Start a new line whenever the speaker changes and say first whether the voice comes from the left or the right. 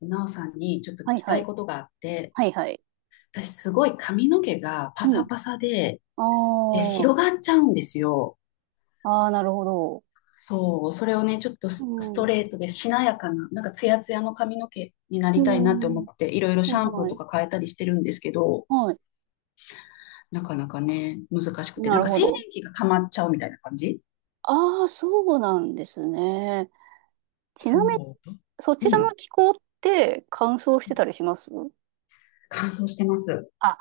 left: なおさんにちょっと聞
right: はい
left: き
right: は
left: たい
right: い。
left: ことがあって、
right: はいはい。
left: 私すごい髪の毛がパ
right: う
left: サ
right: ん。
left: パサで、で
right: あ
left: 広がっちゃうんですよ。
right: あ。ああ、なるほど。
left: そう、それをね、ちょっと
right: う
left: ススト
right: ん。
left: レートでしなやかな、なんかツヤツヤの髪の毛になり
right: う
left: たいなって思
right: ん。
left: って、いろいろ
right: は
left: シ
right: い
left: ャンプー
right: は
left: と
right: い。
left: か変えたりしてるんですけど、
right: は
left: なかなかね、難しく
right: い。
left: て、
right: な
left: なん
right: る
left: か
right: ほ
left: 静電
right: ど。
left: 気が溜まっちゃうみたいな感じ。
right: ああ、そうなんですね。ちなみに、
left: そ
right: そ
left: う。
right: ち
left: う
right: ら
left: ん。
right: の気候って乾燥してたりします？
left: 乾燥してます。
right: あ、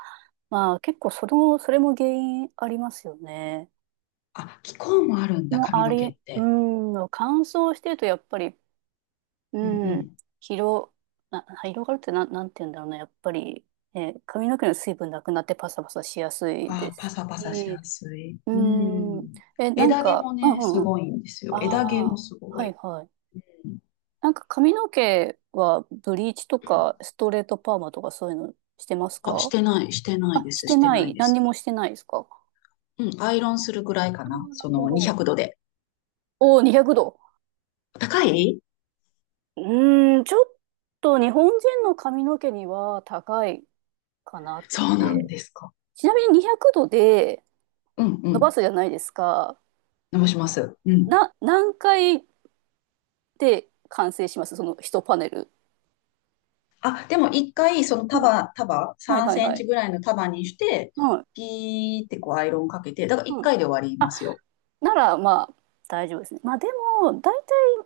right: まあ結構それも、それも原因ありますよね。
left: あ、気候もあるんだ、
right: もう
left: 髪
right: あ
left: の
right: り、
left: 毛っ
right: う
left: て。
right: ん、乾燥してるとやっぱり、
left: うんう
right: うん。
left: ん。
right: 広、広がるってなん、て言うんだろうな。やっぱり、髪の毛の水分なくなってパサパサしやすい
left: あ
right: で
left: あ、パ
right: す
left: サパサし
right: し。
left: やすい。
right: う
left: う
right: ん。
left: ん。
right: え、なん
left: 枝毛
right: か、
left: も
right: うん
left: ね、
right: う
left: す
right: んうん。
left: ごいんですよ。枝毛
right: あ
left: も
right: あ、
left: すご
right: はい
left: い。
right: はい。なんか髪の毛はブリーチとかストレートパーマとかそういうのしてます
left: あ、し
right: か？
left: てない、してない
right: あ、
left: で
right: し
left: す、
right: て
left: して
right: な
left: ない
right: い。
left: で
right: 何に
left: す。
right: もしてないですか？
left: うん、アイロンするぐらいか
right: あ
left: な。
right: ーな
left: そ
right: るほ
left: の
right: ど。
left: 200度で。
right: おお、200度。
left: 高い。
right: うーん、ちょっと日本人の髪の毛には高いかなっ
left: そうなん
right: て。
left: ですか。
right: ちなみに200度で
left: うんう
right: 伸ば
left: ん。
right: すじゃないですか。
left: 伸ばします。うん。
right: 何回で完成します、その一パネル？
left: あ、でも一回、その
right: うん。はい
left: 3
right: はい
left: セン
right: は
left: チ
right: い。
left: ぐらいの束にして、
right: はい。
left: ピーってこうアイロンかけて、だから一
right: うん。
left: 回で終わりま
right: あ、
left: すよ。
right: ならまあ大丈夫ですね。まあでも、大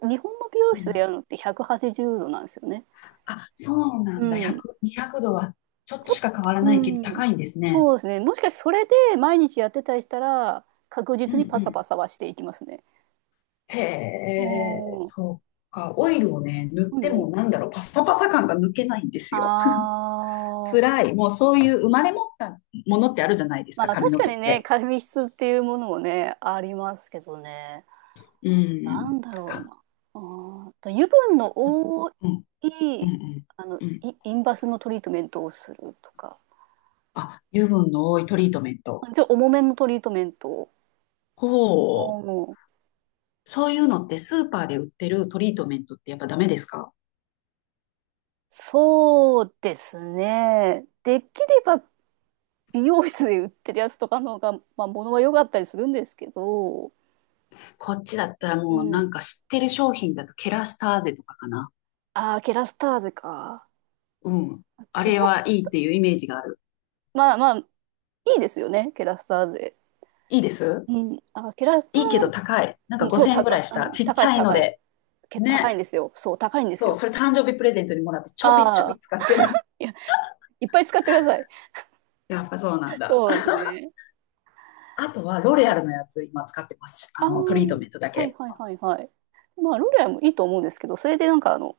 right: 体日本の美容
left: う
right: 室で
left: ん。
right: やるのって180度なんですよね。
left: あ、そうな
right: う
left: んだ。
right: ん。ち
left: 100、200度はちょっと
right: ょっ
left: しか変
right: と、
left: わら
right: う
left: ないけど
right: ん。
left: 高いんですね。
right: そうですね。もしかしてそれで毎日やってたりしたら、確
left: うん
right: 実
left: う
right: にパサ
left: ん。
right: パサはしていきますね。
left: へえ、
right: おー。
left: そうか。オイルをね、塗っ
right: う
left: て
right: んう
left: も
right: ん。
left: なんだろう、パサパサ感が抜けないんですよ。
right: あー。
left: 辛い。もうそういう生まれ持ったものってあるじゃないです
right: ま
left: か、
right: あ
left: 髪
right: 確
left: の
right: か
left: 毛っ
right: にね、
left: て。
right: 紙質っていうものもね、ありますけどね。
left: う
right: な
left: ん。
right: んだろう
left: か、
right: な。あーと油分の
left: うん、
right: 多
left: うん、う
right: い、
left: ん。
right: あの、
left: うん、
right: インバスのトリートメントをするとか、
left: あ、油分の多いトリートメント。
right: ちょっと重めのトリートメントを。う
left: ほう。
right: ん。
left: そういうのってスーパーで売ってるトリートメントってやっぱダメですか？
right: そうですね。できれば美容室で売ってるやつとかの方が、まあ、物は良かったりするんですけど、
left: こっちだったら
right: う
left: もうな
right: ん。
left: んか知ってる商品だとケラスターゼとかかな。
right: ああ、ケラスターゼか。
left: うん。あ
right: ケ
left: れ
right: ラス、
left: はいいっていうイメージがある。
right: まあまあ、いいですよね、ケラスターゼ。
left: いいです。
right: うん、あ、キラスタ
left: いいけど
right: ー、
left: 高い。なん
right: う
left: か
right: ん、そう、
left: 5000円ぐら
right: 高、
left: いし
right: う
left: た。
right: ん、
left: ちっ
right: 高い
left: ち
right: です、
left: ゃいの
right: 高いです。
left: で。
right: 高いん
left: ね。
right: ですよ。そう、高いんです
left: そう、
right: よ。
left: それ誕生日プレゼントにもらってちょびちょ
right: あ
left: び
right: あ、
left: 使ってる。
right: いや、いっぱい使ってください。
left: やっぱそうなんだ。
right: そうですね。
left: あとはロレアルのやつ今使ってます。
right: あ
left: あ
right: あ
left: の、トリート
right: ー、
left: メントだ
right: はい
left: け。
right: はいはいはい。まあ、ロレアもいいと思うんですけど、それでなんかあの、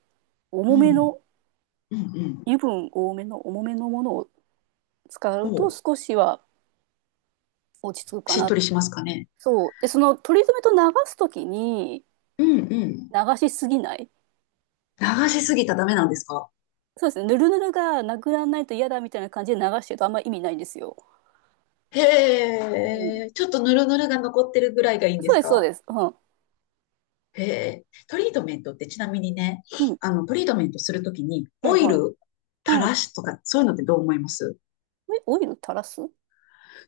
right: 重
left: う
right: め
left: ん。
right: の、
left: うんうん。
right: 油分多めの重めのものを使
left: そ
right: うと
left: う。
right: 少しは落ち着くか
left: しっ
right: な。
left: とりしますかね。
right: そう。で、そのトリートメント流すときに
left: うんうん。
right: 流しすぎない。
left: 流しすぎたらダメなんですか？
right: そうですね。ぬるぬるがなくならないと嫌だみたいな感じで流してるとあんま意味ないんですよ。
left: へ
right: う
left: え。
right: ん、
left: ちょっとヌルヌルが残ってるぐらいがいいんで
right: そう
left: す
right: です、そう
left: か？
right: です。うん。
left: へえ。トリートメントってちなみにね、
right: うん。
left: あの、トリートメントするときに
right: は
left: オ
right: い、
left: イ
right: はい。
left: ル垂
right: うん。
left: らしとか、そういうのってどう思います？
right: え、オイル垂らす、う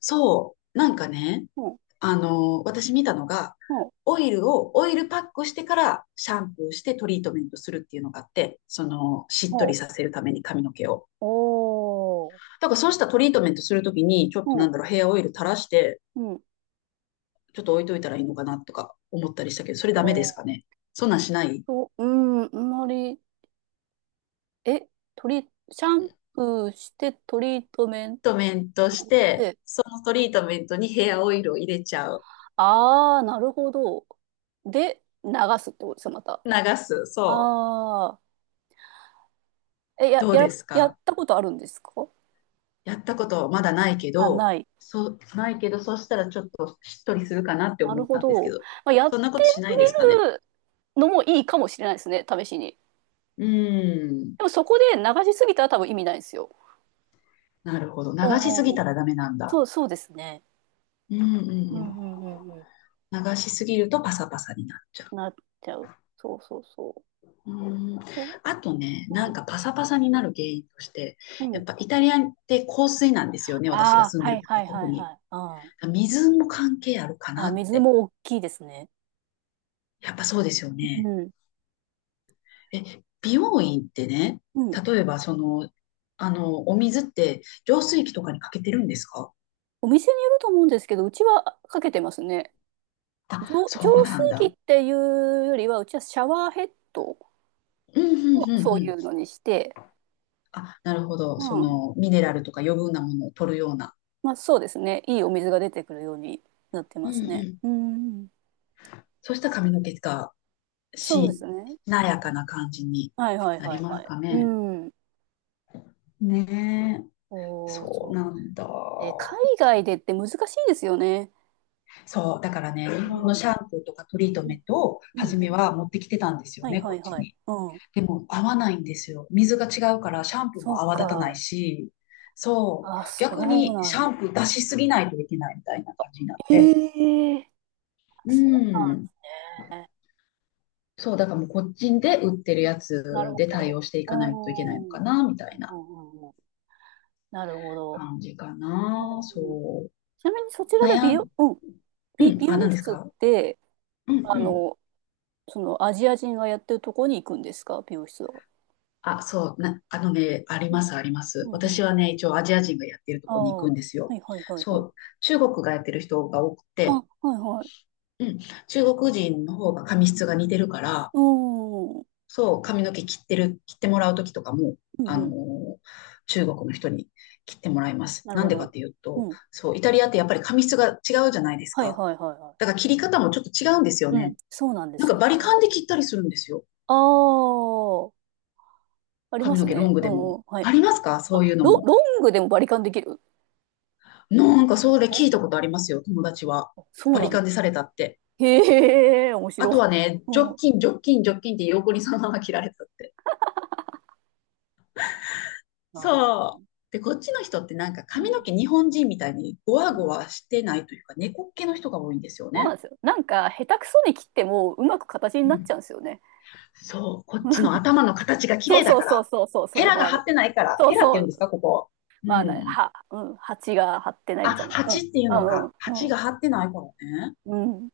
left: そう、なんかね、
right: ん。
left: あの、私見たのが、
right: うん。
left: オイルを、オイルパックしてからシャンプーしてトリートメントするっていうのがあって、その、しっ
right: う
left: と
right: ん。
left: りさせるために髪の毛を。
right: おー。
left: だからそうしたトリートメントするときに、ちょっ
right: う
left: とな
right: ん。
left: んだろう、ヘアオイル垂らして、
right: うん。
left: ちょっと置いといたらいいのかなとか思ったりしたけど、それ
right: あ
left: ダメです
right: ー
left: かね。そんなんしないトリー
right: と、うん、あんまり、え、シャンプーしてトリートメン
left: トメントし
right: ト
left: て、
right: で、
left: そのトリートメントにヘアオイルを入れちゃう。
right: ああー、なるほど。で、流すってことですよ、また。
left: 流す。そう。
right: ああ、え、
left: どうです
right: やっ
left: か？
right: たことあるんですか？
left: やったことまだないけ
right: あ、
left: ど、
right: ない。
left: そう、ないけど、そしたらちょっとしっとりするかなって
right: な
left: 思
right: る
left: っ
right: ほ
left: たんですけ
right: ど。
left: ど、
right: まあ、やっ
left: そんなこ
right: て
left: としな
right: み
left: いですかね。
right: るのもいいかもしれないですね、試しに。
left: うーん、
right: でもそこで流しすぎたら多分意味ないんですよ。
left: なるほど。
right: お
left: 流しす
right: う
left: ぎ
right: おう
left: た
right: おう、
left: らダメなんだ。
right: そう、そうですね。
left: うんうん
right: う
left: うん。
right: んうんうんう
left: 流しすぎるとパサパサになっちゃ
right: ん。なっちゃう。そうそうそ
left: う。うーん。
right: う。お
left: あとね、な
right: う
left: んか
right: ん。
left: パサパサになる原因として、
right: う
left: やっ
right: ん。
left: ぱイタリアって香水なんですよね。
right: あ
left: 私が
right: あ、
left: 住んで
right: はい
left: るとこ
right: は
left: は
right: いは
left: 特
right: い
left: に。
right: はい。あ
left: 水も関係あるか
right: あ、
left: な
right: あ、
left: っ
right: 水
left: て。
right: も大きいですね。
left: やっぱそうですよ
right: う
left: ね。
right: ん。
left: え、美容院ってね、
right: うん。
left: 例えばその、あの、お水って浄水器とかにかけてるんですか？
right: お店によると思うんですけど、うちはかけてますね。
left: あ、そう
right: 浄
left: な
right: 水
left: ん
right: 器
left: だ。
right: っていうよりは、うちはシャワーヘッド
left: うん、うん、
right: を
left: う
right: そ
left: ん、
right: う
left: う
right: い
left: ん。
right: うのにして、
left: あ、なるほど。
right: う
left: そ
right: ん。
left: の、ミネラルとか余分なものを取るような。
right: まあそうですね。いいお水が出てくるようになって
left: う
right: ま
left: ん、う
right: すね。
left: ん。
right: うん。
left: そうしたら髪の毛が
right: そうで
left: し、
right: すね。
left: な
right: う
left: やか
right: ん、
left: な感じに
right: はいはい
left: な
right: は
left: り
right: い
left: ます
right: はい。
left: か
right: う
left: ね。
right: ん。
left: ねえ。
right: おー、
left: そ
right: そ
left: う
right: う。
left: なんだ。
right: ね、海外でって難しいですよね。
left: そう。だからね、日
right: う
left: 本の
right: ん。
left: シャンプーとかトリート
right: う
left: メ
right: ん。
left: ントを
right: うん
left: 初め
right: うん。
left: は持ってきてたんですよ
right: はい
left: ね、
right: は
left: こ
right: い
left: っち
right: はい。
left: に。
right: うん。
left: でも合わないんですよ。水が違うからシャンプー
right: そ
left: も
right: う
left: 泡立たない
right: か。
left: し、そう、
right: あ、そ
left: 逆
right: う
left: に
right: な
left: シ
right: ん
left: ャ
right: だ。
left: ンプー出しすぎないといけないみたいな感じになって。
right: ええ、
left: う
right: そ
left: ん。
right: うね。
left: そう、だからもうこっちで売って
right: う
left: るや
right: ん、なる
left: つ
right: ほ
left: で対
right: ど。
left: 応してい
right: う
left: かないといけないの
right: ん。う
left: か
right: ん
left: な、みたいな
right: うんうん。なるほど。
left: 感じか
right: う
left: な。
right: ん。
left: そう。
right: ちなみに
left: あ
right: そ
left: と
right: ちらで
left: 悩
right: 美
left: ん、
right: 容、うん。
left: うん、
right: 美
left: あ、
right: 容
left: 何です
right: 室っ
left: か？
right: て、
left: うんう
right: あ
left: ん。
right: の、そのアジア人がやってるとこに行くんですか、美容室は？
left: あ、そう、な、あのね、あり
right: う
left: ます、あります。
right: んう
left: 私
right: ん、
left: はね、一応アジア人がやってると
right: あ
left: こに
right: あ、
left: 行
right: は
left: くんですよ。
right: いはいはい
left: そ
right: はい。
left: う、中国がやってる人が多く
right: あ、
left: て、
right: はいはい。
left: うん、中国人の方が髪質が似てるから、
right: うーん。
left: そう、髪の毛切ってる、切ってもらう時とかも、
right: うん
left: あ
right: う
left: のー
right: ん。
left: 中国の人に切ってもらいます。
right: なる
left: なん
right: ほ
left: でか
right: ど。
left: っていう
right: う
left: と、
right: ん。
left: そう、イタリアってやっぱり髪質が違うじゃないです
right: はい
left: か。
right: はいはいは
left: だから切り方もちょっと違うんです
right: い。
left: よ
right: うん。
left: ね。
right: そうなんで
left: なん
right: す
left: か
right: よ
left: バリ
right: ね。
left: カンで切ったりするんですよ。
right: ああ、ありま
left: 髪の
right: す
left: 毛ロ
right: ね。
left: ング
right: う
left: で
right: んう
left: も。
right: ん。はい。
left: ありますかそ
right: あ、
left: ういうのも。
right: ロングでもバリカンできる？
left: なんかそれ聞いた
right: あ、
left: ことありますよ、友達は。
right: そう
left: バリ
right: なん
left: カ
right: だ。
left: ンでされたって。
right: へえ、面
left: あ
right: 白
left: と
right: い。
left: はね、
right: うん。
left: ジョッキンって横にそのまま切られたって。
right: あ
left: そう。で、こっちの人ってなんか
right: ー、う
left: 髪の
right: ん。
left: 毛日本人みたいにゴワ
right: う
left: ゴ
right: ん、
left: ワしてないというか、猫っ毛の人が多いんですよ
right: そうなん
left: ね。
right: ですよ。なんか、下手くそに切ってもうまく形に
left: う
right: なっち
left: ん。
right: ゃうんですよね。
left: そう。こっちの頭の形が綺
right: そう
left: 麗だ
right: そう
left: か
right: そう
left: ら。
right: そうそう、そ
left: ヘ
right: れ
left: ラ
right: も
left: が
right: あ
left: 張
right: る。
left: ってないから。
right: そう
left: ヘラって
right: そ
left: 言うんです
right: う、
left: か、ここ。う
right: まあ、な、
left: ん。
right: は、うん、蜂が張ってない
left: あ、
right: みたいな。うん、
left: 鉢っていう
right: う
left: のか。
right: ん
left: 鉢
right: う
left: が
right: ん、
left: 張ってないからね。
right: うん、うん、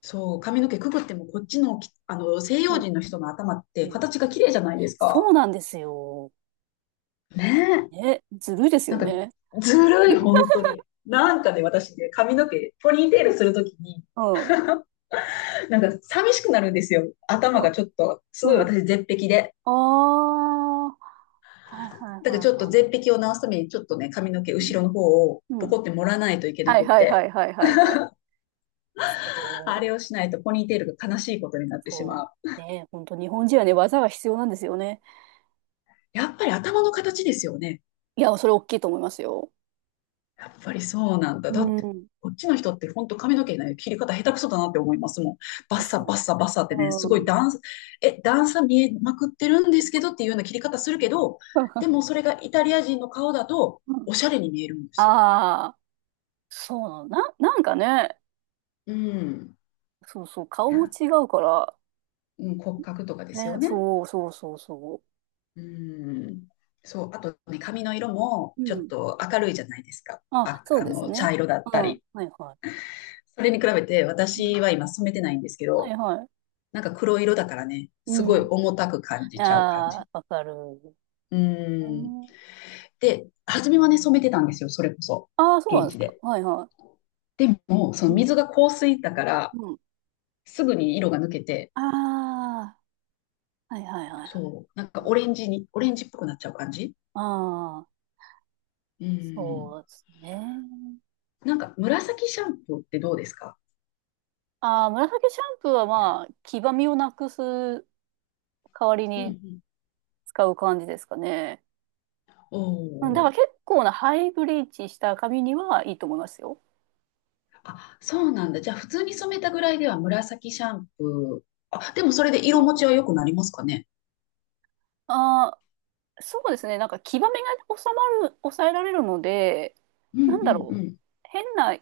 left: そう。髪の毛くくってもこっちのき、あの、西
right: う
left: 洋
right: ん、
left: 人の人の頭って
right: うん、
left: 形が綺麗じゃないです
right: そ
left: か。
right: うなんですよ。
left: ねえ。
right: ね、ずるいです
left: な
right: よ
left: んか、
right: ね。
left: ずるい、本当に。なんかね、私ね、髪の毛、ポニーテールするときに、
right: うん、うん、
left: なんか寂しくなるんですよ。頭がちょっと、す
right: う
left: ごい
right: ん。
left: 私絶壁で。
right: ああ、はいはい
left: だから
right: は
left: ち
right: い
left: ょっと
right: はい。
left: 絶壁を直すために、ちょっとね、髪の毛
right: うん、
left: 後ろの方を
right: う
left: ポ
right: ん、
left: コって盛らないといけな
right: はい
left: くっ
right: はいは
left: て、
right: いはいはいはい。そ
left: あ
right: う、
left: れをしないとポニーテールが悲しいことになってし
right: そ
left: まう。
right: う。ね、本当日本人はね、技が必要なんですよね。
left: やっぱり頭の形ですよね。
right: いや、それ大きいと思いますよ。
left: やっぱりそうなんだ。
right: う
left: だって、
right: ん。
left: こっちの人って本当髪の毛の切り方下手くそだなって思いますもん。バッ
right: です
left: サ
right: よね。
left: バッサバッサってね、す
right: う
left: ごい
right: ん。
left: 段差、え、段差見えまくってるんですけどっていうような切り方するけど、でもそれがイタリア人の顔だとおしゃれに見えるんで す。
right: ああ、そうなの。なんかね、
left: うん。
right: そうそう、顔
left: い
right: も
left: や、
right: 違うから、
left: うん、骨格とかです
right: ね、
left: よね。
right: そうそうそうそ
left: うん。そう、あとね、髪の色も
right: う。う
left: ちょっ
right: ん。
left: と明るいじゃないですか。
right: あ、
left: あ、
right: そう
left: あ
right: です
left: の、
right: ね。
left: 茶色だ
right: う
left: った
right: ん。
left: り。
right: はいは
left: それに比べて
right: い。うん、
left: 私は今染めてないんですけ
right: は
left: ど、
right: いはい。
left: なんか黒色だからね、
right: う
left: すごい
right: ん。
left: 重たく感じちゃう感
right: ああ、
left: じ。
right: わかる。
left: う
right: え
left: ん。
right: ー、
left: で、初めはね、染めてたんですよ、それこそ。
right: あー、そうなんで
left: 現
right: す
left: 地
right: か。
left: で。
right: はいは
left: でも、そ
right: い。
left: の
right: うん。
left: 水が香水だから、
right: うん。
left: すぐに色が抜けて、
right: ああ、はいはいはい。
left: そう、なんかオレンジに、オレンジっぽくなっちゃう感じ。
right: ああ、
left: うん。
right: そうですね。
left: なんか紫シャンプーってどうですか？
right: ああ、紫シャンプーはまあ、黄ばみをなくす代わり
left: うんう
right: に
left: ん。
right: 使う感じですかね。
left: お
right: うん、だ
left: お
right: か
left: ー。
right: ら結構なハイブリーチした髪にはいいと思いますよ。
left: あ、そうなんだ。じゃあ普通に染めたぐらいでは紫シャンプー。あ、でもそれで色持ちは良くなりますかね？
right: ああ、そうですね。なんか、黄ばみが収まる、抑えられるので、
left: うん
right: な
left: う
right: んだ
left: ん
right: ろ
left: う
right: う。
left: ん。
right: 変な、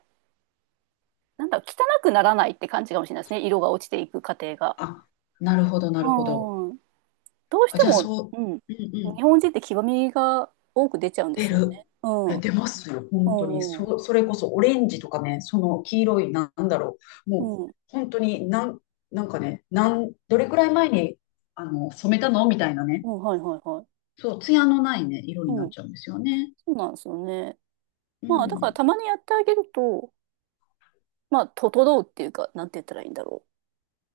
right: なんだろう、汚くならないって感じかもしれないですね。色が落ちていく過程が。
left: あ、なるほど、な
right: う
left: るほど。
right: ん。どうし
left: あ、
right: て
left: じゃあ
right: も、
left: そう、
right: うん。
left: うんうん。
right: 日本人って黄ばみが多く出ちゃうんで
left: 出
right: すよ
left: る。
right: ね。う
left: い
right: ん。
left: や
right: う
left: 出ますよ、本当に。
right: ん。う
left: そ、
right: ん。
left: それこそオレンジとかね、その黄色い、なんだろう。
right: う
left: もう、
right: ん。
left: 本当になん、なんかね、なん、どれくらい前に、あの、染めたのみたいなね。
right: うん、はいはいはい。
left: そう、ツヤのないね、色に
right: う
left: なっ
right: ん。
left: ちゃうんですよね。
right: そうなんですよね。
left: う
right: まあ、だから
left: ん。
right: たまにやってあげると、まあ、整うっていうか、なんて言ったらいいんだろ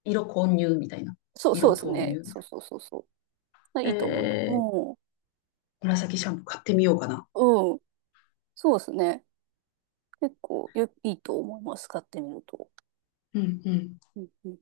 left: 色混入みたいな。
right: う。そう、そう
left: 色
right: です
left: 投
right: ね。
left: 入。
right: そうそうそうそう。い
left: え
right: いと思います。
left: ー、
right: うん。
left: 紫シャンプー買ってみようかな。
right: うん。そうですね。結構よ、いいと思います、買ってみると。
left: うんうん
right: うんうん